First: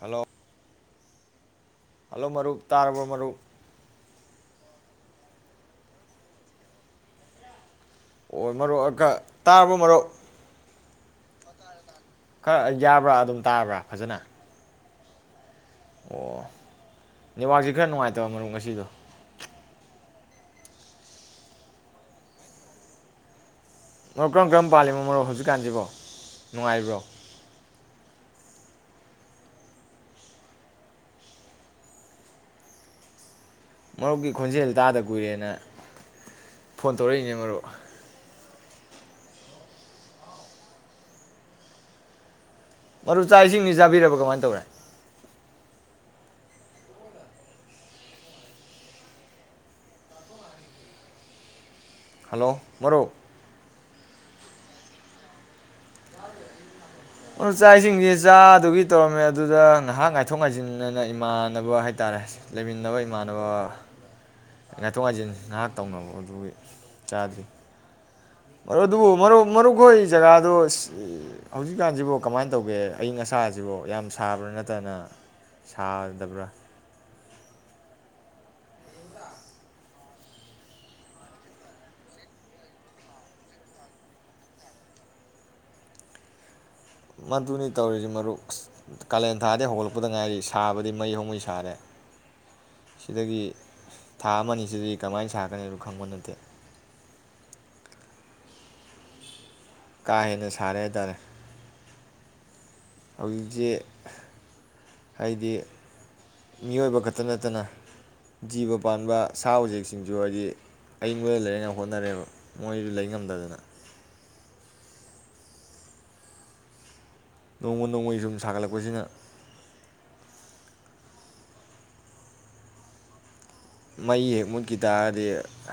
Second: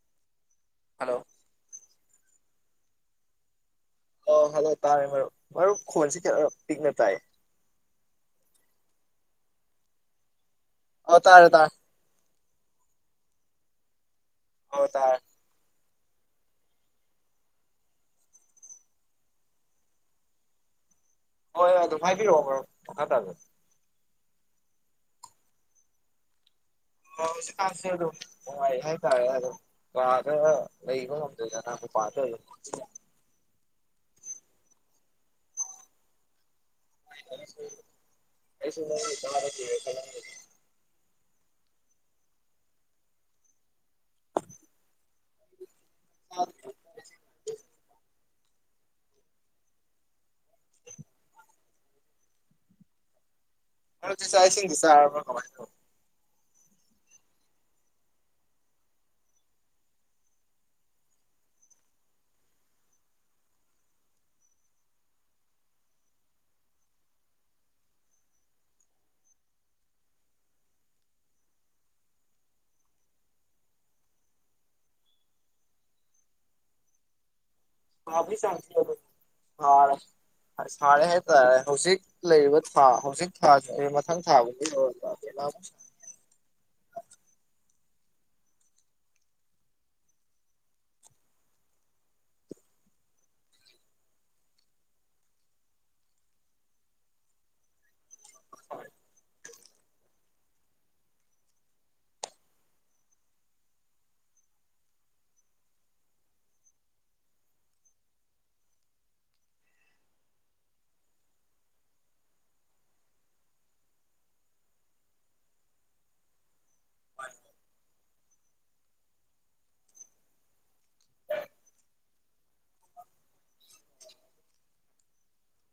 hello hello hello ꯃꯔꯨꯞ ꯇꯥꯔꯕꯣ ꯃꯔꯨꯞ ꯑ ꯍꯜꯂꯣ ꯇꯥꯔꯦ ꯃꯔꯨꯞ ꯃꯔꯨꯞ ꯈꯣꯟꯁꯦ ꯈꯔꯥ ꯄꯤꯛꯅ ꯇꯥꯏꯑꯦ ꯑꯣꯏ ꯃꯔꯨꯞ ꯇꯔꯕꯣ ꯃꯔꯨꯞ ꯑꯥ ꯇꯥꯔꯦ ꯇꯥꯔꯦ ꯈꯔ ꯌꯥꯕ꯭ꯔꯥ ꯑꯗꯨꯝ ꯇꯥꯔꯕ꯭ꯔꯥ ꯐꯖꯟꯅ ꯑꯣ ꯇꯥꯔꯦ ꯑꯣ ꯅꯦꯋꯥꯛꯁꯦ ꯈꯔ ꯅꯨꯡꯉꯥꯏꯇꯕ ꯃꯔꯨꯞ ꯉꯁꯤꯗꯨ ꯍꯣꯏ ꯍꯣꯏ ꯑꯗꯨꯝ ꯍꯥꯏꯕꯤꯔꯛꯑꯣ ꯃꯔꯨꯞ ꯃꯈꯥ ꯇꯥꯕꯤꯌꯨ ꯃꯔꯨꯞ ꯀꯔꯝ ꯀꯔꯝ ꯄꯥꯜꯂꯤꯅꯣ ꯃꯔꯨꯞ ꯍꯧꯖꯤꯛꯀꯥꯟꯁꯤꯕꯣ ꯅꯨꯡꯉꯥꯏꯔꯤꯕ꯭ꯔꯣ ꯍꯣ ꯍꯧꯖꯤꯛ ꯀꯥꯟꯁꯦ ꯑꯗꯨꯝ ꯅꯨꯡꯉꯥꯏꯔꯤ ꯍꯥꯏꯇꯥꯔꯦ ꯑꯗꯨꯝ ꯀꯥꯗ ꯂꯩꯕ ꯉꯝꯗꯗꯅꯥ ꯃꯄꯥꯟꯗ ꯑꯗꯨꯝ ꯃꯔꯨꯞꯀꯤ ꯈꯣꯟꯖꯦꯜ ꯇꯥꯗ ꯀꯨꯏꯔꯦꯅ ꯐꯣꯟ ꯇꯧꯔꯛꯏꯅꯦ ꯃꯔꯨꯞ ꯑꯩꯁꯨ ꯅꯪꯒꯤ ꯇꯥꯗ ꯀꯨꯏꯔꯦ ꯈꯜꯂꯝꯃꯤꯅꯦ ꯃꯔꯨꯞ ꯆꯥꯛ ꯏꯁꯤꯡꯗꯤ ꯆꯥꯕꯤꯔꯕ ꯀꯃꯥꯏꯅ ꯇꯧꯔꯦ ꯑ [inaudible] ꯍꯜꯂꯣ ꯃꯔꯨꯞ ꯍꯂꯣ ꯆꯥꯛ ꯏꯁꯤꯡꯗꯤ ꯆꯥꯔꯕ ꯀꯃꯥꯏꯟ ꯇꯧꯔꯦ ꯑꯗꯨ ꯆꯥꯛ ꯏꯁꯤꯡꯗꯤ ꯆꯥꯗꯨꯒꯤ ꯇꯧꯔꯝꯃꯦ ꯑꯗꯨꯗ ꯉꯥꯏꯍꯥꯛ ꯉꯥꯏꯊꯣꯛ ꯉꯥꯏꯖꯤꯟꯅꯦꯅ ꯏꯃꯥꯟꯅꯕ ꯍꯥꯏ ꯇꯔꯦ ꯂꯩꯃꯤꯟꯅꯕ ꯏꯃꯥꯟꯅꯕ ꯉꯥꯏꯊꯣꯛ ꯉꯥꯏꯖꯤꯟ ꯉꯥꯏꯍꯥꯛ ꯇꯧꯅꯕ ꯑꯗꯨꯒꯤ ꯆꯥꯗ꯭ꯔꯤ ꯃꯔꯨꯞ ꯑꯗꯨꯕꯨ ꯃꯔꯨꯞ ꯃꯔꯨꯞ ꯈꯣꯏ ꯖꯒꯥꯗꯣ ꯍꯧꯖꯤꯛꯀꯥꯟꯁꯤꯕꯨ ꯀꯃꯥꯏꯅ ꯇꯧꯒꯦ ꯑꯏꯪ ꯑꯁꯥꯁꯤꯕꯨ ꯌꯥꯝ ꯁꯥꯕ꯭ꯔꯥ ꯅꯠꯇꯅ ꯁꯥꯗꯕ꯭ꯔꯥ ꯁꯥꯕꯒꯤ ꯁꯥꯔꯦ ꯍꯥꯏꯇꯔꯦ ꯍꯧꯖꯤꯛ ꯂꯩꯔꯤꯕ ꯊꯥ ꯍꯧꯖꯤꯛ ꯊꯥꯁꯤ ꯃꯊꯪ ꯊꯥꯕꯧꯗꯤ [inaudible] ꯃꯗꯨꯅꯤ ꯇꯧꯔꯤꯁꯤ ꯃꯔꯨꯞ ꯀꯥꯂꯦꯟ ꯊꯥꯗꯤ ꯍꯧꯒꯠꯂꯛꯄꯗ ꯉꯥꯏꯔꯤ ꯁꯥꯕꯗꯤ ꯃꯩ ꯍꯧꯃꯩ ꯁꯥꯔꯦ ꯁꯤꯗꯒꯤ ꯊꯥ ꯑꯃꯅꯤꯁꯤꯗꯤ ꯀꯃꯥꯏꯅ ꯁꯥꯔꯛꯀꯅꯤ ꯑꯗꯨ ꯈꯪꯕ ꯅꯠꯇꯦ ꯀꯥ ꯍꯦꯟꯅ ꯁꯥꯔꯦ ꯍꯥꯏꯇꯥꯔꯦ ꯍꯧꯖꯤꯛꯁꯤ ꯍꯥꯏꯗꯤ ꯃꯤꯑꯣꯏꯕ ꯈꯛꯇ ꯅꯠꯇꯅ ꯖꯤꯕ ꯄꯥꯟꯕ ꯁꯥ ꯎꯆꯦꯛꯁꯤꯡꯁꯨ ꯍꯥꯏꯗꯤ ꯑꯏꯪꯕꯗ ꯂꯩꯔꯉꯥꯏ ꯍꯣꯠꯅꯔꯦꯕ ꯃꯣꯏꯁꯨ ꯂꯩ ꯉꯝꯗꯗꯅ ꯅꯣꯡꯃ ꯅꯣꯡꯃꯒꯤ ꯁꯨꯝ ꯁꯥꯒꯠꯂꯛꯄꯁꯤꯅ ꯃꯩ ꯍꯦꯛ ꯃꯨꯠꯈꯤ ꯇꯥꯔꯗꯤ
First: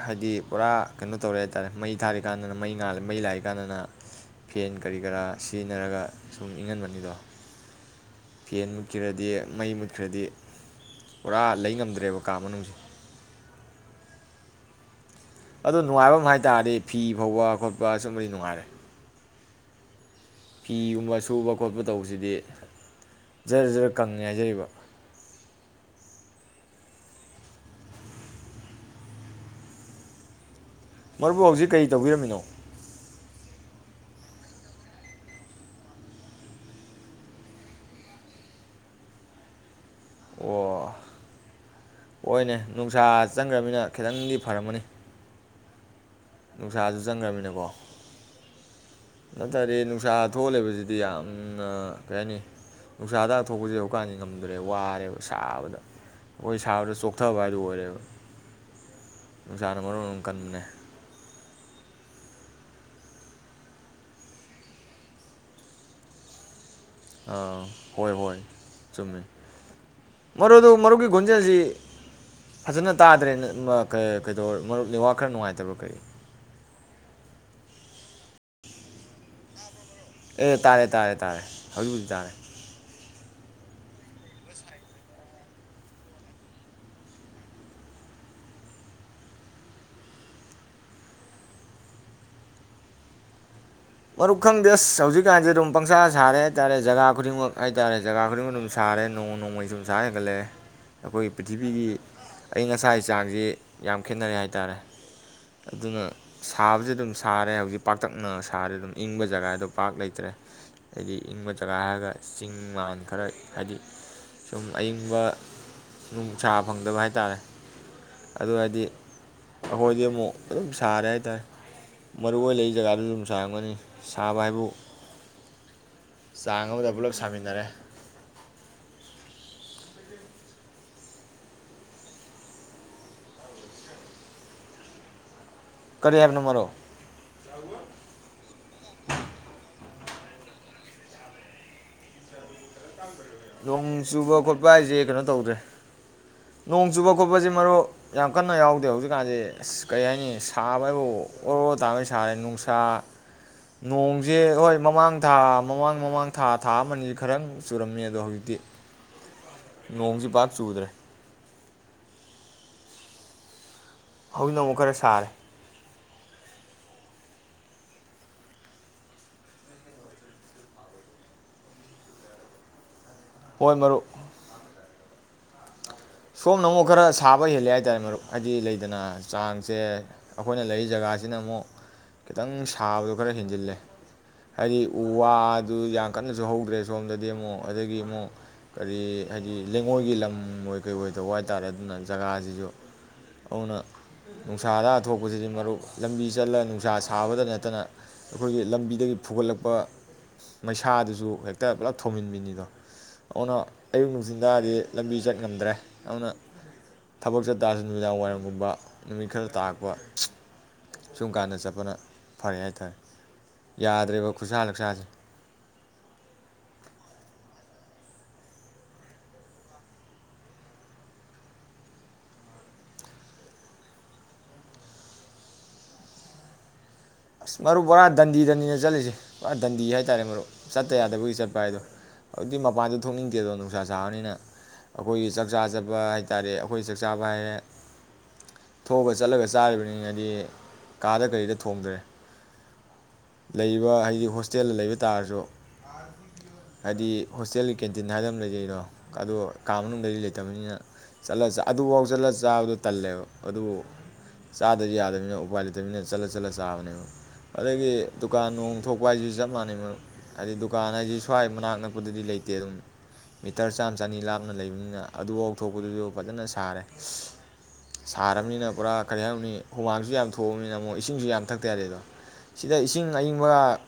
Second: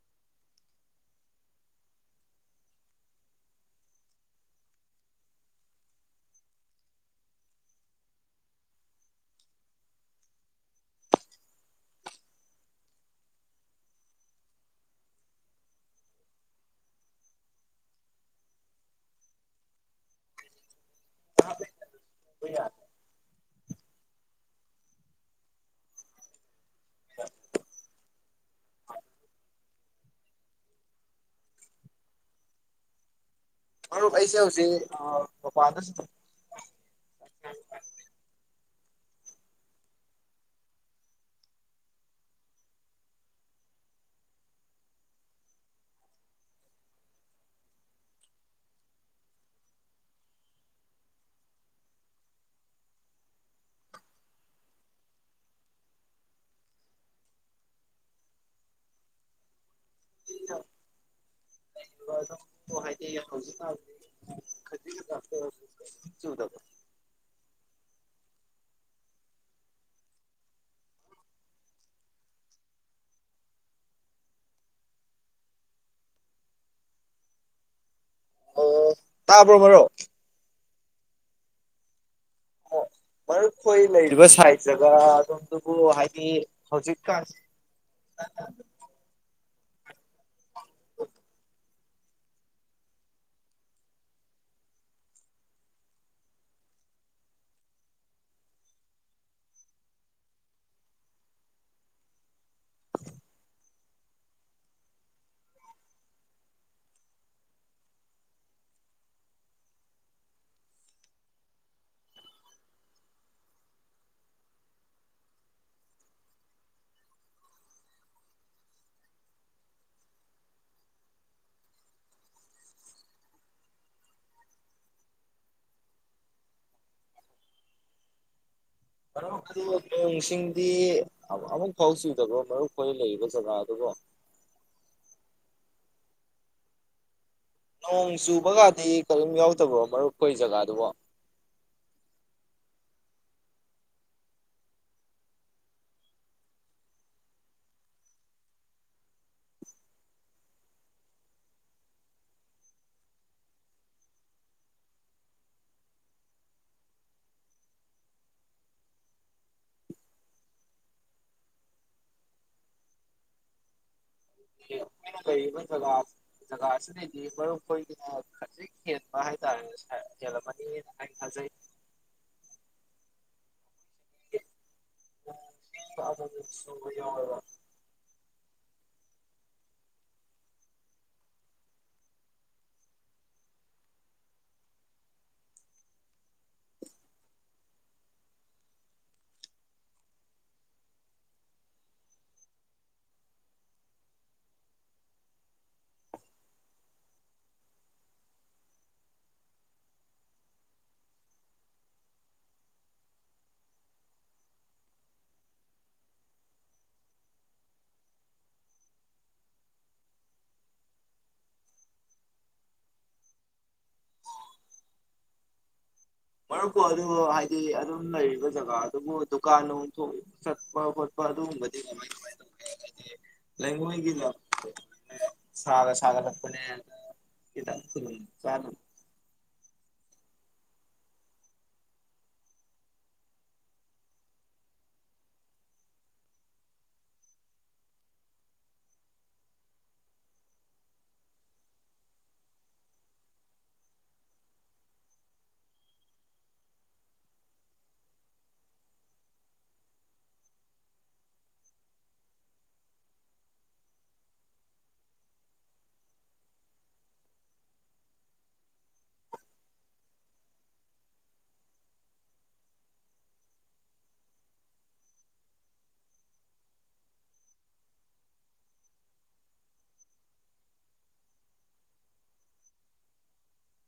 ꯍꯥꯏꯗꯤ ꯄꯨꯔꯥ ꯀꯩꯅꯣ ꯇꯧꯔꯦ ꯍꯥꯏꯇꯥꯔꯦ ꯃꯩ ꯊꯥꯔꯤꯀꯥꯟꯗꯅ ꯃꯩꯥ ꯉꯥꯟ ꯃꯩ ꯂꯥꯛꯏ ꯀꯥꯟꯗꯅ ꯐꯦꯟ ꯀꯔꯤ ꯀꯔꯥ ꯁꯤꯖꯤꯟꯅꯔꯒ ꯁꯨꯝ ꯏꯪꯍꯟꯕꯅꯤꯗꯣ ꯐꯦꯟ ꯃꯨꯠꯈ꯭ꯔꯗꯤ ꯃꯩ ꯃꯨꯠꯈ꯭ꯔꯗꯤ ꯄꯨꯔꯥ ꯂꯩ ꯉꯝꯗ꯭ꯔꯦꯕ ꯀꯥ ꯃꯅꯨꯡꯁꯦ ꯑꯗꯣ ꯅꯨꯡꯉꯥꯏꯕ ꯑꯃ ꯍꯥꯏ ꯇꯥꯔꯗꯤ ꯐꯤ ꯐꯧꯕꯥ ꯈꯣꯠꯄ ꯁꯨꯝꯕꯗꯤ ꯅꯨꯡꯉꯥꯏꯔꯦ ꯀꯌꯨꯝ ꯁꯨꯝꯕ ꯁꯨꯕ ꯈꯣꯠꯄ ꯇꯧꯕꯁꯤꯗꯤ ꯖꯔ ꯖꯔ ꯀꯪꯉꯦ ꯍꯥꯏꯖꯔꯤꯕ ꯃꯔꯕꯨ ꯍꯧꯖꯤꯛ ꯀꯔꯤ ꯇꯧꯕꯤꯔꯝꯃꯤꯅꯣ ꯃꯔꯨꯞ ꯑꯩꯁꯦ ꯍꯧꯖꯤꯛ ꯃꯄꯗꯁꯨ ꯑꯣ ꯍꯣꯏꯅꯦ ꯅꯨꯡꯁꯥ ꯆꯪꯈ꯭ꯔꯅꯤꯅ ꯈꯤꯇꯪꯗꯤ ꯐꯔꯝꯃꯅꯤ ꯅꯨꯡꯁꯥꯁꯨ ꯆꯪꯈ꯭ꯔꯃꯤꯅꯀꯣ ꯅꯠꯇ꯭ꯔꯗꯤ ꯅꯨꯡꯁꯥ ꯊꯣꯛꯍꯂꯦꯕꯁꯤꯗꯤ ꯌꯥꯝꯅ ꯀꯩ ꯍꯥꯏꯅꯤ ꯅꯨꯡꯁꯥꯗ ꯊꯣꯛꯄꯁꯦ ꯍꯧꯖꯤꯛꯀꯥꯟꯗꯤ ꯉꯝꯗ꯭ꯔꯦ ꯋꯥꯔꯦꯕ ꯁꯥꯕꯗ ꯑꯩꯈꯣꯏ ꯁꯥꯕꯗ ꯆꯣꯛꯊꯕ ꯍꯥꯏꯗꯨ ꯑꯣꯏꯔꯦꯕ ꯅꯨꯡꯁꯥꯅ ꯃꯔꯣꯅ ꯑꯃ ꯀꯟꯕꯅꯦ [unintelligible] ꯍꯥꯏꯗꯤ ꯍꯧꯖꯤꯛ [unintelligible] ꯑꯥ ꯍꯣꯏ ꯍꯣꯏ ꯆꯨꯝꯃꯦ ꯃꯔꯨꯞꯗꯨ ꯃꯔꯨꯞꯀꯤ ꯒꯨꯣꯟꯖꯦꯜꯁꯤ ꯐꯖꯅ ꯇꯥꯗ꯭ꯔꯦ ꯀꯩꯗ ꯃꯔꯨꯞ ꯂꯩꯋꯥꯥꯛ ꯈꯔ ꯅꯨꯡꯉꯥꯏꯇꯕ꯭ꯔꯣ ꯀꯔꯤ ꯑꯣ ꯇꯥꯕ꯭ꯔꯣ ꯃꯔꯨꯞ ꯑꯦ ꯇꯥꯔꯦ ꯇꯥꯔꯦ ꯇꯥꯔꯦ ꯍꯧꯖꯤꯛ ꯍꯧꯖꯤꯛ ꯇꯥꯔꯦ ꯑꯣ ꯃꯔꯈꯣꯏ ꯂꯩꯔꯤꯕ ꯁꯥꯏꯗ ꯒ ꯑꯗꯣꯝꯗꯨꯕꯨ ꯍꯥꯏꯗꯤ ꯍꯧꯖꯤꯛꯀꯥꯟꯁꯤ ꯃꯔꯨꯞ ꯈꯪꯗꯦ ꯑꯁ ꯍꯧꯖꯤꯛꯀꯥꯟꯁꯦ ꯑꯗꯨꯝ ꯄꯪꯁꯥ ꯁꯥꯔꯦ ꯍꯥꯏꯇꯥꯥꯔꯦ ꯖꯒꯥ ꯈꯨꯗꯤꯡꯃꯛ ꯍꯥꯏꯇꯥꯥꯔꯦ ꯖꯒꯥ ꯈꯨꯗꯤꯡꯃꯛ ꯑꯗꯨꯝ ꯁꯥꯔꯦ ꯅꯣꯡꯃ ꯅꯣꯡꯃꯒꯤ ꯁꯨꯝ ꯁꯥꯔ ꯍꯦꯟꯒꯠꯂꯛꯑꯦ ꯑꯩꯈꯣꯏꯒꯤ ꯄ꯭ꯔꯤꯊꯤꯕꯤꯒꯤ ꯑꯌꯤꯡ ꯑꯁꯥꯒꯤ ꯆꯥꯡꯁꯤ ꯌꯥꯝ ꯈꯦꯠꯅꯔꯦ ꯍꯥꯏ ꯇꯥꯔꯦ ꯑꯗꯨꯅ ꯁꯥꯕꯕꯁꯤ ꯑꯗꯨꯝ ꯁꯥꯔꯦ ꯍꯧꯖꯤꯛ ꯄꯥꯛꯇꯛꯅ ꯁꯥꯔꯦ ꯑꯗꯨꯝ ꯏꯪꯕ ꯖꯒꯥꯗꯣ ꯄꯥꯛꯔ ꯂꯩꯇ꯭ꯔꯦ ꯍꯥꯏꯗꯤ ꯏꯪꯕ ꯖꯒꯥ ꯍꯥꯏꯔꯒ ꯆꯤꯡ ꯃꯥꯟ ꯈꯔ ꯍꯥꯏꯗꯤ ꯁꯨꯝ ꯑꯏꯪꯕ ꯅꯨꯡꯁꯥ ꯐꯪꯗꯕ ꯍꯥꯏꯇꯥꯔꯦ ꯑꯗꯨ ꯍꯥꯏꯗꯤ ꯑꯩꯈꯣꯏꯗꯤ ꯑꯃꯨꯛ ꯑꯗꯨꯝ ꯁꯥꯔꯦ ꯍꯥꯏꯇꯥꯔꯦ ꯃꯔꯨꯑꯣ ꯑꯣꯏꯅ ꯂꯩ ꯖꯒꯥꯗ ꯑꯗꯨꯝ ꯁꯥꯔꯝꯒꯅꯤ ꯁꯥꯕ ꯍꯥꯏꯕꯨ ꯆꯥꯡ ꯑꯃꯗ ꯄꯨꯂꯞ ꯁꯥꯃꯤꯟꯅꯔꯦ ꯃꯔꯨꯞꯁꯤꯡꯗꯤ ꯑꯃꯨꯛ ꯐꯥꯎ ꯆꯨꯗꯕꯣ ꯃꯔꯨꯞ ꯈꯏ ꯂꯩꯔꯤꯕ ꯖꯒꯥ ꯑꯗꯨꯕꯨ ꯀꯔꯤ ꯍꯥꯏꯕꯅꯣ ꯃꯔꯣ ꯅꯣꯡ ꯆꯨꯕꯒꯗꯤ ꯀꯔꯤꯝ ꯌꯥꯎꯗꯕꯣ ꯃꯔꯨꯞ ꯑꯩꯈꯣꯏ ꯖꯒꯥꯗꯨꯕꯣ ꯅꯣꯡ ꯆꯨꯕ ꯈꯣꯠꯄ ꯍꯥꯏꯁꯦ ꯀꯩꯅꯣ ꯇꯧꯗ꯭ꯔꯦ ꯅꯣꯡ ꯆꯨꯕ ꯈꯣꯠꯄꯁꯦ ꯃꯔꯨꯞ ꯌꯥꯝ ꯀꯟꯅ ꯌꯥꯎꯗꯦ ꯍꯧꯖꯤꯛꯀꯥꯟꯁꯦ ꯑꯁ ꯀꯔꯤ ꯍꯥꯏꯅꯤ ꯁꯥꯕ ꯍꯥꯏꯕꯨ ꯑꯣꯔ ꯑꯣꯔ ꯇꯥꯕꯩ ꯁꯥꯔꯦ ꯅꯨꯡꯁꯥ ꯅꯣꯡꯁꯦ ꯍꯣꯏ ꯃꯃꯥꯡ ꯊꯥ ꯃꯃꯥꯡ ꯃꯃꯥꯡ ꯊꯥ ꯊꯥ ꯑꯃꯅꯤ ꯑ ꯈꯔꯪ ꯆꯨꯔꯝꯃꯦꯗ ꯑꯗꯣ ꯍꯧꯖꯤꯛꯇꯤ ꯅꯣꯡꯁꯤ ꯄꯥꯛ ꯆꯨꯗ꯭ꯔꯦ ꯍꯧꯖꯤꯛꯅ ꯑꯃꯨꯛ ꯈꯔ ꯑꯩꯈꯣꯏꯅ ꯁꯥꯔꯦ ꯂꯩꯔꯤꯕ ꯖꯒꯥ ꯖꯒꯥꯁꯤꯅꯅꯤ ꯃꯔꯨꯞ ꯑꯩꯈꯣꯏꯒꯤꯅ ꯈꯖꯤꯛ ꯍꯦꯟꯕ ꯍꯥꯏꯇꯥꯔꯦꯅꯦ ꯍꯦꯜꯂꯝꯃꯅꯤꯅ ꯑꯩꯅ ꯈꯖꯩ ꯍꯣꯏ ꯃꯔꯨ [inaudible] ꯃꯨꯛ ꯁꯣꯝꯅ ꯑꯃꯨꯛ ꯆꯨꯕ ꯈꯔ ꯌꯥꯎꯋꯦꯕ ꯁꯥꯕ ꯍꯦꯜꯂꯦ ꯍꯥꯏꯇꯥꯔꯦ ꯃꯔꯨꯞ ꯍꯥꯏꯗꯤ ꯂꯩ ꯑꯗꯨꯅ ꯆꯥꯡꯁꯦ ꯑꯩꯈꯣꯏꯅ ꯂꯩꯔꯤ ꯖꯒꯥꯁꯤꯅ ꯑꯃꯨꯛ ꯈꯤꯇꯪ ꯁꯥꯕꯗꯣ ꯈꯔ ꯍꯦꯟꯖꯤꯜꯂꯦ ꯍꯥꯏꯗꯤ ꯎ ꯋꯥꯗꯨ ꯌꯥꯝ ꯀꯟꯅꯁꯨ ꯍꯧꯗ꯭ꯔꯦ ꯁꯣꯝꯗꯗꯤ ꯑꯃꯨꯛ ꯑꯗꯒꯤ ꯑꯃꯨꯛ ꯀꯔꯤ ꯍꯥꯏꯗꯤ ꯂꯩꯉꯣꯏꯒꯤ ꯂꯝ ꯑꯣꯏꯣꯏ ꯀꯩ ꯑꯣꯏꯗꯧꯕ ꯍꯥꯏꯇꯥꯔꯦ ꯑꯗꯨꯅ ꯖꯒꯥꯁꯤꯁꯨ ꯑꯗꯨꯅ ꯅꯨꯡꯁꯥꯗꯥ ꯊꯣꯛꯄꯁꯤꯗꯤ ꯃꯔꯨꯞ ꯂꯝꯕꯤ ꯆꯠꯂꯒ ꯅꯨꯡꯁꯥ ꯁꯥꯕꯗ ꯅꯠꯇꯅ ꯑꯩꯈꯣꯏꯒꯤ ꯂꯝꯕꯤꯗꯒꯤ ꯐꯨꯒꯠꯂꯛꯄ ꯃꯩꯁꯥꯗꯨꯁꯨ ꯍꯦꯛꯇ ꯄꯨꯂꯞ ꯊꯧꯝꯃꯤꯟꯕꯤꯅꯤꯗꯣ ꯑꯗꯨꯅ ꯑꯌꯨꯛ ꯅꯨꯡꯊꯤꯟ ꯇꯥꯗꯤ ꯂꯝꯕꯤ ꯆꯠ ꯉꯝꯗ꯭ꯔꯦ ꯌꯥꯝꯅ ꯊꯕꯛ ꯆꯠꯇꯥꯔꯁꯨ ꯅꯨꯃꯤꯗꯥꯡ ꯋꯥꯏꯔꯝꯒꯨꯝꯕ ꯅꯨꯃꯤꯠ ꯈꯔ ꯇꯥꯛꯄ ꯁꯨꯝ ꯀꯥꯟꯗ ꯆꯠꯄꯅ ꯐꯔꯦ ꯍꯥꯏꯇꯥꯔꯦ ꯌꯥꯗ꯭ꯔꯦꯕ ꯈꯨꯠꯁꯥ ꯂꯛꯁꯥꯁꯦ ꯃꯔꯨꯞꯄꯨ ꯑꯗꯨ ꯍꯥꯏꯗꯤ ꯑꯗꯨꯝ ꯂꯩꯔꯤꯕ ꯖꯒꯥ ꯑꯗꯨꯕꯨ ꯗꯨꯀꯥꯟ ꯅꯨꯡꯊꯣꯛ ꯆꯠꯄ ꯈꯣꯠꯄ ꯑꯗꯨꯒꯨꯝꯕꯗꯤꯥꯏꯥꯏ ꯇꯧ ꯍꯥꯏꯗꯤ ꯂꯩꯉꯣꯏꯒꯤꯅ ꯁꯥꯒ ꯁꯥꯒ ꯊꯛꯄꯅꯦ ꯑꯁ ꯃꯔꯨꯞ ꯕꯣꯔꯥ ꯗꯟꯗꯤ ꯗꯟꯅꯤꯅ ꯆꯠꯂꯤꯁꯦ ꯄꯨꯔꯥ ꯗꯟꯗꯤ ꯍꯥꯏꯇꯥꯔꯦ ꯃꯔꯨꯞ ꯆꯠꯇ ꯌꯥꯗꯕꯒꯤ ꯆꯠꯄ ꯍꯥꯏꯗꯣ ꯍꯧꯖꯤꯛꯇꯗꯤ ꯃꯄꯥꯟꯗ ꯊꯣꯛꯅꯤꯡꯗꯦꯗꯣ ꯅꯨꯡꯁꯥ ꯁꯥꯥꯕꯅꯤꯅ ꯑꯩꯈꯣꯏꯒꯤ ꯆꯥꯛꯆꯥ ꯆꯠꯄ ꯍꯥꯏꯇꯥꯔꯦ ꯑꯩꯈꯣꯏ ꯆꯥꯛ ꯆꯥꯕ ꯍꯥꯏꯔꯦ ꯊꯣꯛꯑꯒ ꯆꯠꯂꯒ ꯆꯥꯔꯤꯕꯅꯤꯅꯗꯤ ꯀꯥꯗ ꯀꯔꯤꯗ ꯊꯣꯡꯗ꯭ꯔꯦ ꯂꯩꯔꯤꯕ ꯍꯥꯏꯗꯤ ꯍꯣꯁꯇꯦꯜꯗ ꯂꯩꯕ ꯇꯥꯔꯁꯨ ꯍꯥꯏꯗꯤ ꯍꯣꯁꯇꯦꯜꯒꯤ ꯀꯦꯟꯇꯤꯟ ꯍꯥꯏꯅ ꯂꯩꯖꯩꯅꯣ ꯑꯣ ꯀꯥ ꯃꯅꯨꯡꯗ ꯂꯩꯇꯕꯅꯤꯅ ꯆꯠꯂ ꯑꯗꯨꯐꯥꯎ ꯆꯠꯂ ꯆꯥꯕꯗꯣ ꯇꯜꯂꯦꯕ ꯑꯗꯨꯕꯨ ꯆꯥꯗꯗꯤ ꯌꯥꯗꯕꯅꯤꯅ ꯎꯄꯥꯏ ꯂꯩꯇꯕꯅꯤꯅ ꯆꯠꯂ ꯆꯠꯂ ꯆꯥꯕꯅꯦꯕ ꯑꯗꯒꯤ ꯗꯨꯀꯥꯟ ꯅꯨꯡ ꯊꯣꯛꯄ ꯍꯥꯏꯁꯤꯁꯨ ꯆꯞ ꯃꯥꯟꯅꯩ ꯃꯔꯨꯞ ꯍꯥꯏꯗꯤ ꯗꯨꯀꯥꯟ ꯍꯥꯏꯁꯤ ꯁ꯭ꯋꯥꯏ ꯃꯅꯥꯛ ꯅꯛꯄꯗꯗꯤ ꯂꯩꯇꯦ ꯑꯗꯨꯝ ꯃꯤꯇꯔ ꯆꯥꯝꯃ ꯆꯅꯤ ꯂꯥꯞꯅ ꯂꯩꯕꯅꯤꯅ ꯑꯗꯨꯐꯥꯎ ꯊꯣꯛꯄꯗꯨꯁꯨ ꯐꯖꯅ ꯁꯥꯔꯦ ꯁꯥꯔꯕꯔꯕꯅꯤꯅ ꯄꯨꯔꯥ ꯀꯔꯤ ꯍꯥꯏꯔꯅꯤ ꯍꯨꯃꯥꯡꯁꯨ ꯌꯥꯝ ꯊꯣꯛꯑꯕꯅꯤꯅ ꯑꯃꯨꯛ ꯏꯁꯤꯡꯁꯨ ꯌꯥꯝ ꯊꯛꯇ ꯌꯥꯗꯦꯗꯣ ꯁꯤꯗ ꯏꯁꯤꯡ ꯑꯏꯪꯕ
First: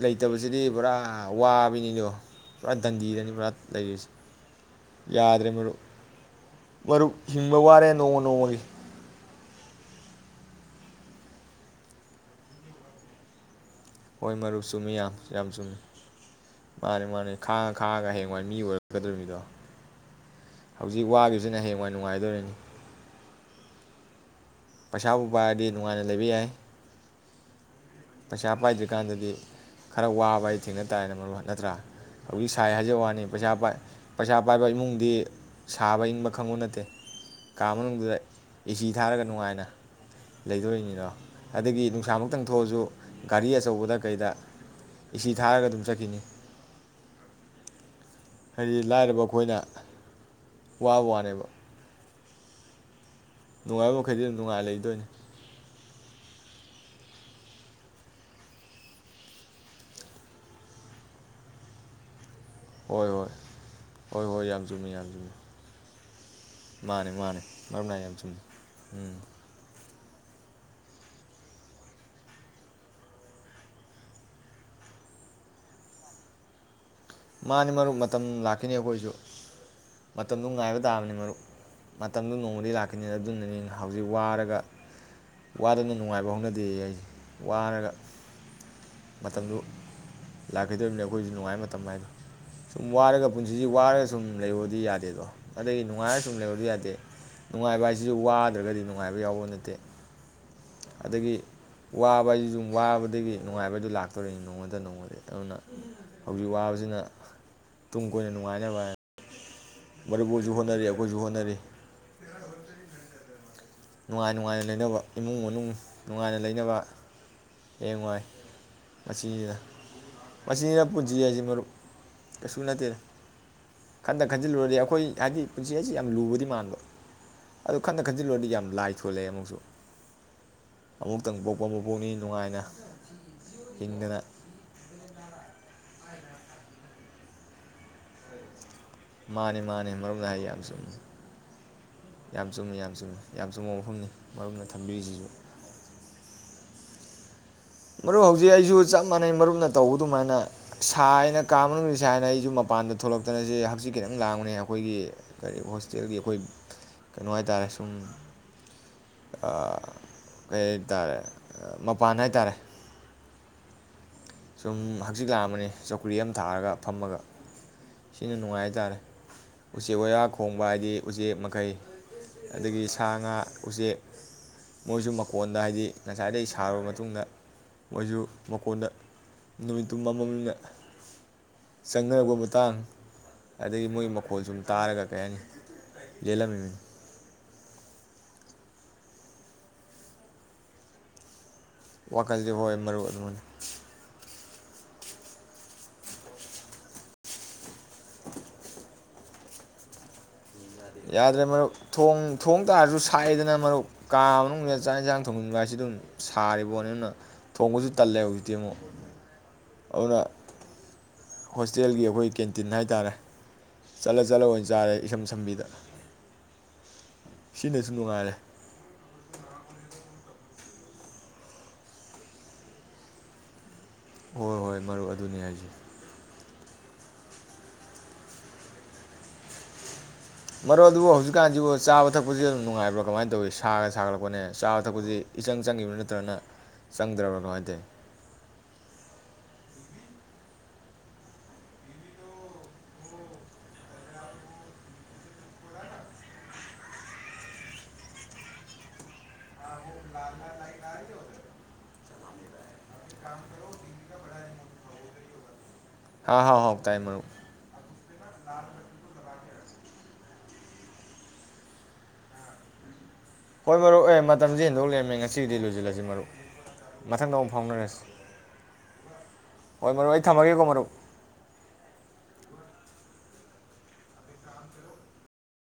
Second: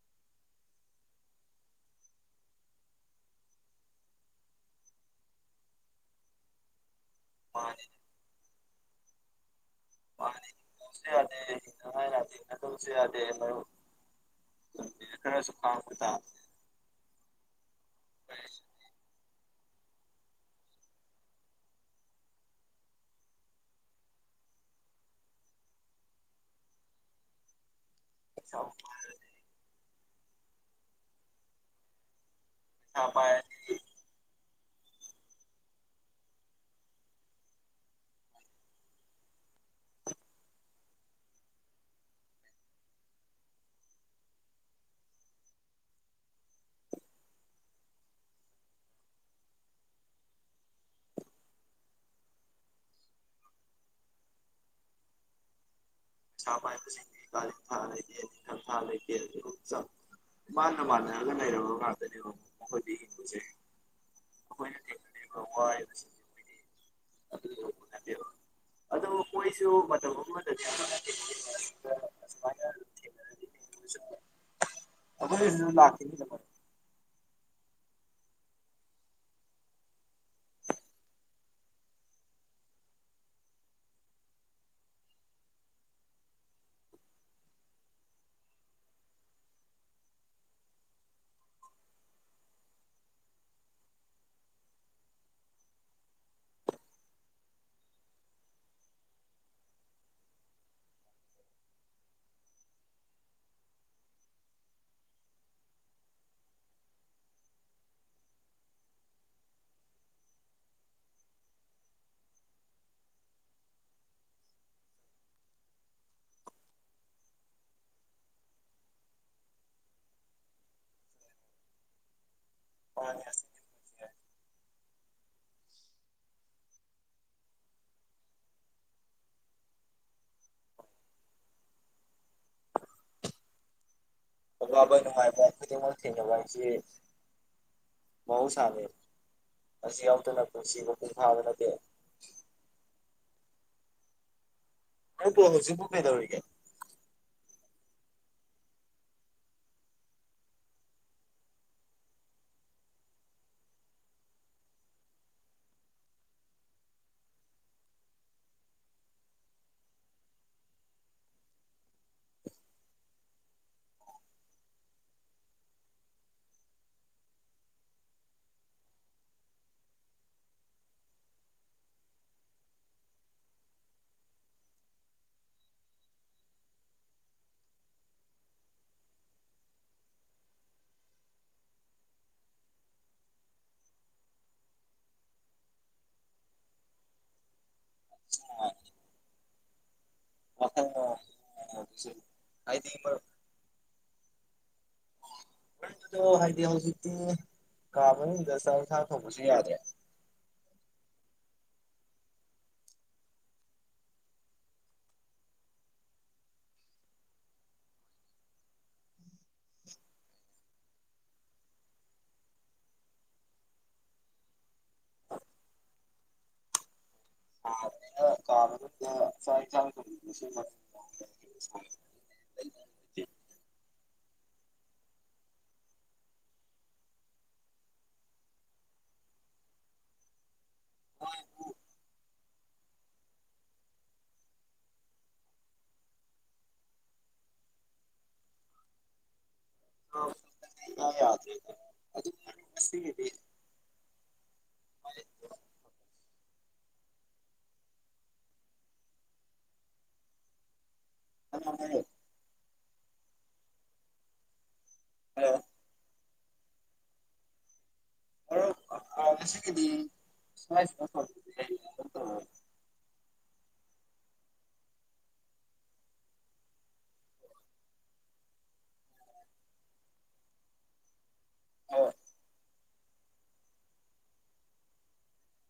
ꯂꯩꯇꯕꯁꯤꯗꯤ ꯄꯨꯔꯥ ꯋꯥꯕꯤꯅꯤꯗꯣ ꯄꯨꯔꯥ ꯗꯟꯗꯤꯗꯅꯤ ꯄꯨꯔꯥ ꯂꯩꯔꯤꯁꯦ ꯌꯥꯗ꯭ꯔꯦ ꯃꯔꯨꯞ ꯃꯔꯨꯞ ꯍꯤꯡꯕ ꯃꯥꯅꯤ ꯋꯥꯔꯦ ꯅꯣꯡꯃ ꯅꯣꯡꯃꯣꯏ ꯃꯥ ꯀ ꯀ ꯑ ꯃ ꯍꯣꯏ ꯃꯔꯨꯞ ꯆꯨꯝꯃꯤ ꯌꯥꯝ ꯌꯥꯝ ꯆꯨꯝꯃꯤ ꯇꯥꯕ ꯃꯥꯅꯤ ꯃꯥꯅꯤ ꯈꯥꯡꯉ ꯈꯥꯡꯉꯒ ꯍꯌꯦꯡꯋꯥꯏ ꯃꯤ ꯑꯣꯏꯔꯛꯀꯗꯧꯅꯤꯗꯣ ꯍꯧꯖꯤꯛ ꯋꯥꯒꯤꯁꯤꯅ ꯍꯌꯦꯋꯥꯏ ꯅꯨꯡꯉꯥꯏꯗꯣꯔꯤꯅꯤ ꯄꯩꯁꯥꯕꯨ ꯄꯥꯏꯔꯗꯤ ꯅꯨꯡꯉꯥꯏꯅ ꯂꯩꯕ ꯌꯥꯏ ꯄꯩꯁꯥ ꯄꯥꯏꯗ꯭ꯔꯤꯀꯥꯟꯗꯗꯤ ꯈꯔ ꯋꯥꯕ ꯍꯥꯏ ꯊꯦꯡꯅ ꯇꯥꯔꯦꯅ ꯃꯔ ꯅꯠꯇ꯭ꯔꯥ ꯍꯧꯛ ꯁꯥꯏ ꯍꯥꯏꯖꯕꯩ ꯋꯥꯅꯤ ꯄꯩꯁꯥ ꯄꯥꯏꯔꯗꯤ ꯄꯩꯥ ꯄꯩꯁꯥ ꯄꯥꯏꯕ ꯏꯃꯨꯡꯗꯤ ꯁꯥꯕ ꯏꯪꯕ ꯈꯪꯕꯨ ꯅꯠꯇꯦ ꯀꯥ ꯃꯅꯨꯡꯗꯨꯗ ꯏꯆ ꯊꯥꯔꯒ ꯅꯨꯡꯉꯥꯏꯅ ꯂꯩꯗꯣꯔꯤꯅꯤꯅꯣ ꯑꯗꯒꯤ ꯅꯨꯡꯁꯥꯃꯛꯇꯪ ꯊꯣꯛꯑꯁꯨ ꯒꯥꯔꯤ ꯑꯆꯧꯕꯗ ꯀꯩꯗ ꯏꯁꯤ ꯊꯥꯔꯒ ꯑꯗꯨꯝ ꯆꯠꯈꯤꯕꯤꯅꯤ ꯍꯥꯏꯗꯤ ꯂꯥꯏꯔꯕ ꯑꯩꯈꯣꯏꯅ ꯋꯥꯕ ꯋꯥꯅꯦꯕ ꯅꯨꯡꯉꯥꯏꯕ ꯃꯈꯩꯗꯤ ꯑꯗꯨꯝ ꯅꯨꯡꯉꯥꯏ ꯂꯩꯗꯣꯏꯅꯤ ꯄꯩꯁꯥ ꯄꯥꯏꯕꯁꯤꯡꯗꯤ ꯀꯥꯔꯤ ꯊꯥ ꯂꯩꯇꯦ ꯅꯤꯡꯊꯛ ꯊꯥ ꯂꯩꯇꯦ ꯑꯗꯨꯒ ꯃꯥꯥꯟꯅ ꯃꯥꯥꯟꯅꯔꯒ ꯂꯩꯔꯕ ꯉꯥꯛꯇꯅꯦꯕ ꯃꯈꯣꯏꯗꯤ ꯍꯣꯏ ꯍꯣꯏ ꯍꯤꯡꯕꯁꯦ ꯍꯣꯏ ꯍꯣꯏ ꯌꯥꯝ ꯑꯩꯈꯣꯏꯅ ꯆꯨꯝꯃꯤ ꯌꯥꯝ ꯆꯨꯝꯃꯤ ꯊꯦꯡꯅꯔꯤꯕ ꯋꯥꯔꯤꯕꯁꯤꯡꯁꯦ ꯃꯣꯏꯗꯤ ꯃꯥꯅꯦ ꯃꯥꯅꯦ ꯑꯗꯨ ꯌꯧꯕ ꯃꯔꯨ ꯅꯥꯏ ꯌꯥꯝ ꯅꯠꯇꯦꯕ ꯆꯨꯝꯃꯤ ꯎꯝ ꯑꯗꯨ [unintelligible] [unintelligible] ꯃꯥꯅꯤ ꯃꯔꯨꯞ ꯃꯇꯝ ꯂꯥꯛꯈꯤꯅꯤ ꯑꯩꯈꯣꯏꯁꯨ ꯃꯇꯝꯗꯨ ꯉꯥꯏꯕ ꯇꯥꯕꯅꯤ ꯃꯔꯨꯞ ꯃꯇꯝꯗꯨ ꯅꯣꯡꯃꯗꯤ ꯂꯥꯛꯈꯤꯅꯤ ꯑꯗꯨꯅꯅꯤ ꯍꯧꯖꯤꯛ ꯋꯥꯔꯒ ꯋꯥꯗꯅ ꯅꯨꯡꯉꯥꯏꯕ ꯍꯧꯅꯗꯦ ꯑꯩꯁꯦ ꯋꯥꯔꯒ ꯃꯇꯝꯗꯨ ꯂꯥꯛꯈꯤꯗꯣꯔꯤꯕꯅꯤ ꯑꯩꯈꯣꯏꯁꯨ ꯅꯨꯡꯉꯥꯏ ꯃꯇꯝ ꯍꯥꯏꯗꯣ ꯁꯨꯝ ꯋꯥꯔꯒ ꯄꯨꯟꯁꯤꯁꯤ ꯋꯥꯔꯒ ꯁꯨꯝ ꯂꯩꯕꯗꯤ ꯌꯥꯗꯦꯗꯣ ꯑꯗꯒꯤ ꯅꯨꯡꯉꯥꯏꯔꯒ ꯁꯨꯝ ꯂꯩꯍꯗꯤ ꯌꯥꯗꯦ ꯅꯨꯡꯉꯥꯏꯕ ꯍꯥꯏꯁꯤꯁꯨ ꯋꯥꯗ꯭ꯔꯒꯗꯤ ꯅꯨꯡꯉꯥꯏꯕ ꯌꯥꯎꯕ ꯅꯠꯇꯦ ꯑꯗꯒꯤ ꯋꯥꯕ ꯍꯥꯏꯁꯤ ꯁꯨꯝ ꯋꯥꯕꯗꯒꯤ ꯅꯨꯡꯉꯥꯏꯕ ꯍꯥꯏꯗꯨ ꯂꯥꯛꯇꯣꯔꯤꯅꯤ ꯅꯣꯡꯉꯣꯟꯗ ꯅꯣꯡꯃꯗꯤ ꯑꯗꯨꯅ ꯍꯧꯖꯤꯛ ꯋꯥꯕꯁꯤꯅ ꯇꯨꯡ ꯀꯣꯏꯅ ꯅꯨꯡꯉꯥꯏꯅꯕ ꯃꯔꯨꯞꯁꯨ ꯍꯣꯠꯅꯔꯤ ꯑꯩꯈꯣꯏꯁꯨ ꯍꯣꯠꯅꯔꯤ ꯅꯨꯡꯉꯥꯏ ꯅꯨꯡꯉꯥꯏꯅ ꯂꯩꯅꯕ ꯏꯃꯨꯡ ꯃꯅꯨꯡ ꯅꯨꯡꯉꯥꯏꯅ ꯂꯩꯅꯕ ꯍꯌꯦꯡꯉꯏ ꯃꯁꯤꯁꯤꯅ ꯃꯁꯤꯅ ꯄꯨꯟꯁꯤ ꯍꯥꯏ ꯑꯁꯤ ꯃꯔꯨꯞ ꯀꯩꯁꯨ ꯅꯠꯇꯦꯗ ꯈꯟꯇ ꯈꯟꯖꯤꯜꯂꯨꯔꯗꯤ ꯑꯩꯈꯣꯏ ꯍꯥꯏꯗꯤ ꯄꯨꯟꯁꯤ ꯍꯥꯏꯁꯤ ꯌꯥꯝ ꯂꯨꯕꯗꯤ ꯃꯥꯟꯕ ꯑꯗꯣ ꯈꯟꯗ ꯈꯟꯖꯤꯜꯂꯨꯔꯗꯤ ꯌꯥꯝ ꯂꯥꯏ ꯊꯣꯛꯂꯛꯑꯦ ꯑꯃꯨꯛꯁꯨ ꯑꯃꯨꯛꯇꯪ ꯄꯣꯛꯄ ꯄꯣꯛꯅꯤ ꯅꯨꯡꯉꯥꯏꯅ ꯍꯤꯡꯗꯅ ꯑꯋꯥꯕ ꯅꯨꯡꯉꯥꯏꯕ ꯈꯨꯗꯤꯡꯃꯛ ꯊꯦꯡꯅꯕ ꯍꯥꯏꯁꯤ ꯃꯍꯧꯁꯥꯅꯦ ꯃꯥꯅꯤ ꯃꯥꯅꯤ ꯑꯁꯤ ꯃꯔꯨꯞꯅ ꯍꯥꯏ ꯌꯥꯑꯣꯗꯅ ꯌꯥꯝ ꯄꯨꯟꯁꯤ ꯆꯨꯝꯃꯤ ꯃꯄꯨ ꯊꯥꯕ ꯅꯠꯇꯦ ꯌꯥꯝ ꯆꯨꯝꯃꯤ ꯌꯥꯝ ꯆꯨꯝꯃꯤ ꯌꯥꯝ ꯆꯨꯝꯕ ꯃꯐꯝꯅꯤ ꯃꯔꯄ ꯅ ꯃꯔꯨꯞꯄꯨ ꯍꯧꯖꯤꯛꯄꯨ ꯀꯩꯗꯣꯔꯤꯒꯦ ꯃꯔꯨꯞ ꯍꯧꯖꯤꯛ ꯑꯩꯁꯨ ꯆꯞ ꯃꯥꯟꯅꯩ ꯃꯔꯨꯞꯅ ꯇꯧꯕ ꯑꯗꯨꯃꯥꯏꯅ ꯁꯥꯏꯅ ꯀꯥ ꯃꯅꯨꯡ ꯁꯥꯏꯅ ꯑꯩꯁꯨ ꯃꯄꯥꯟꯗ ꯊꯣꯛꯂꯛꯇꯅꯁꯦ ꯍꯧꯛꯆꯤ ꯈꯤꯇꯪ ꯂꯥꯡꯕꯅꯦ ꯑꯩꯈꯣꯏꯒꯤ ꯀꯔꯤ ꯍꯣꯁꯇꯦꯜꯒꯤ ꯑꯩꯈꯣꯏ ꯀꯩꯅꯣ ꯍꯥꯏ ꯇꯥꯔꯦ ꯁꯨꯝ ꯀꯩ ꯇꯥꯔꯦ ꯃꯄꯥꯟ ꯍꯥꯏ ꯇꯥꯔꯦ ꯁꯨꯝ ꯍꯛꯆꯤꯛ ꯂꯥꯛꯑꯝꯕꯅꯦ ꯆꯧꯀ꯭ꯔꯤ ꯑꯃ ꯊꯥꯔꯒ ꯐꯝꯃꯒ ꯁꯤꯅ ꯅꯨꯡꯉꯥꯏ ꯍꯥꯏꯇꯥꯥꯔꯦ ꯎꯆꯦꯛ ꯋꯥꯔ ꯈꯣꯡꯕ ꯍꯥꯏꯗꯤ ꯎꯆꯦꯛ ꯃꯈꯩ ꯑꯗꯒꯤ ꯁꯥ ꯉꯥ ꯎꯆꯦꯛ ꯃꯣꯏꯁꯨ ꯃꯀꯣꯟꯗ ꯍꯥꯏꯗꯤ ꯉꯁꯥꯏꯗꯒꯤꯩ ꯁꯥꯔꯕ ꯃꯇꯨꯡꯗ ꯃꯣꯏꯁꯨ ꯃꯀꯣꯟꯗ ꯅꯨꯃꯤꯠꯇꯨ ꯑꯃꯃꯝꯅ ꯆꯪꯅꯔꯛꯄ ꯃꯇꯥꯡ ꯑꯗꯒꯤ ꯃꯣꯏꯒꯤ ꯃꯈꯣꯜ ꯁꯨꯝ ꯇꯥꯔꯒ ꯀꯩ ꯍꯥꯏꯅꯤ ꯂꯦꯜꯂꯝꯃꯤꯅꯤ [inaudible] [unintelligible] ꯋꯥꯈꯜꯗꯤ ꯍꯣꯏ ꯍꯥꯏꯗꯤ ꯃꯔꯨꯄ ꯑꯗꯨꯅꯤ [unintelligible] ꯍꯥꯏꯗꯤ ꯍꯧꯖꯤꯛꯇꯤ ꯀꯥ ꯃꯅꯨꯡꯗ ꯆꯥꯛ ꯏꯟꯁꯥꯡ ꯊꯣꯡꯕꯁꯨ ꯌꯥꯗ꯭ꯔꯦ ꯌꯥꯗ꯭ꯔꯦ ꯃꯔꯨꯞ ꯊ ꯊꯣꯡ ꯇꯥꯔꯁꯨ ꯁꯥꯏꯑꯦꯗꯅ ꯃꯔꯨꯞ ꯀꯥ ꯃꯅꯨꯡꯁꯤꯗ ꯆꯥꯛ ꯌꯦꯟꯁꯥꯡ ꯊꯣꯡꯅꯤꯡꯟꯕ ꯍꯥꯏꯁꯤ ꯑꯗꯨꯝ ꯁꯥꯔꯤꯕꯣꯠꯅꯤ ꯑꯗꯨꯅ ꯊꯣꯡꯕꯁꯨ ꯇꯜꯂꯦ ꯍꯧꯖꯤꯛꯇꯤ ꯑꯃꯨꯛ ꯑꯗꯨꯅ ꯍꯣꯁꯇꯦꯜꯒꯤ ꯑꯩꯈꯣꯏ ꯀꯦꯟꯇꯤꯟ ꯍꯥꯏ ꯇꯥꯔꯦ ꯆꯠꯂ ꯆꯠꯂ ꯑꯣꯏꯅ ꯆꯥꯔꯦ ꯏꯁꯝ ꯁꯝꯕꯤꯗ ꯁꯤꯅꯁꯨ ꯅꯨꯡꯉꯥꯏꯔꯦ ꯀꯥ ꯃꯅꯨꯉꯗ ꯆꯥ [unintelligible] ꯍꯣꯏ ꯍꯣꯏ ꯃꯔꯨꯞ ꯑꯗꯨꯅꯤ ꯍꯥꯏꯁꯤ ꯃꯔꯣ ꯑꯗꯨꯕꯨ ꯍꯧꯖꯤꯛꯀꯥꯟꯁꯤꯕꯨ ꯆꯥꯕ ꯊꯛꯄꯁꯤ ꯑꯗꯨꯝ ꯅꯨꯡꯉꯥꯏꯕ꯭ꯔꯥ ꯀꯃꯥꯏꯅ ꯇꯧꯋꯤ ꯁꯥꯒ ꯁꯥꯒꯠꯂꯛꯄꯅꯦ ꯆꯥꯕ ꯊꯛꯄꯁꯤ ꯏꯆꯪ ꯆꯪꯉꯤꯕ꯭ꯔꯥ ꯅꯠꯇ꯭ꯔꯒꯅ ꯆꯪꯗ꯭ꯔꯕ꯭ꯔꯅꯣ ꯀꯃꯥꯏꯅꯥ ꯇꯧꯏ [unintelligible] ꯑꯌꯥ ꯌꯥꯗꯔꯦꯗ ꯉꯥꯁꯤꯗꯤ [unintelligible] [inaudible] ꯍꯥꯂꯣ ꯍꯥ ꯍꯥꯎ ꯍꯥꯎ ꯇꯥꯏ ꯃꯔꯨꯞ [unintelligible] ꯉꯥꯁꯤꯒꯤꯗꯤ [unintelligible] ꯍꯣꯏ ꯃꯔꯨꯞ ꯑꯦ ꯃꯇꯝꯁꯦ ꯍꯦꯟꯗꯣꯛ ꯂꯩꯔꯝꯃꯦ ꯉꯁꯤꯒꯤꯗꯤ ꯂꯣꯏꯁꯤꯜꯂꯁꯤ ꯃꯔꯨꯞ ꯃꯊꯪꯗ ꯑꯃꯨꯛ ꯐꯥꯎꯅꯔꯁꯤ ꯍꯣꯏ ꯃꯔꯨꯞ ꯑꯩ ꯊꯝꯃꯒꯦꯀꯣ ꯃꯔꯨꯞ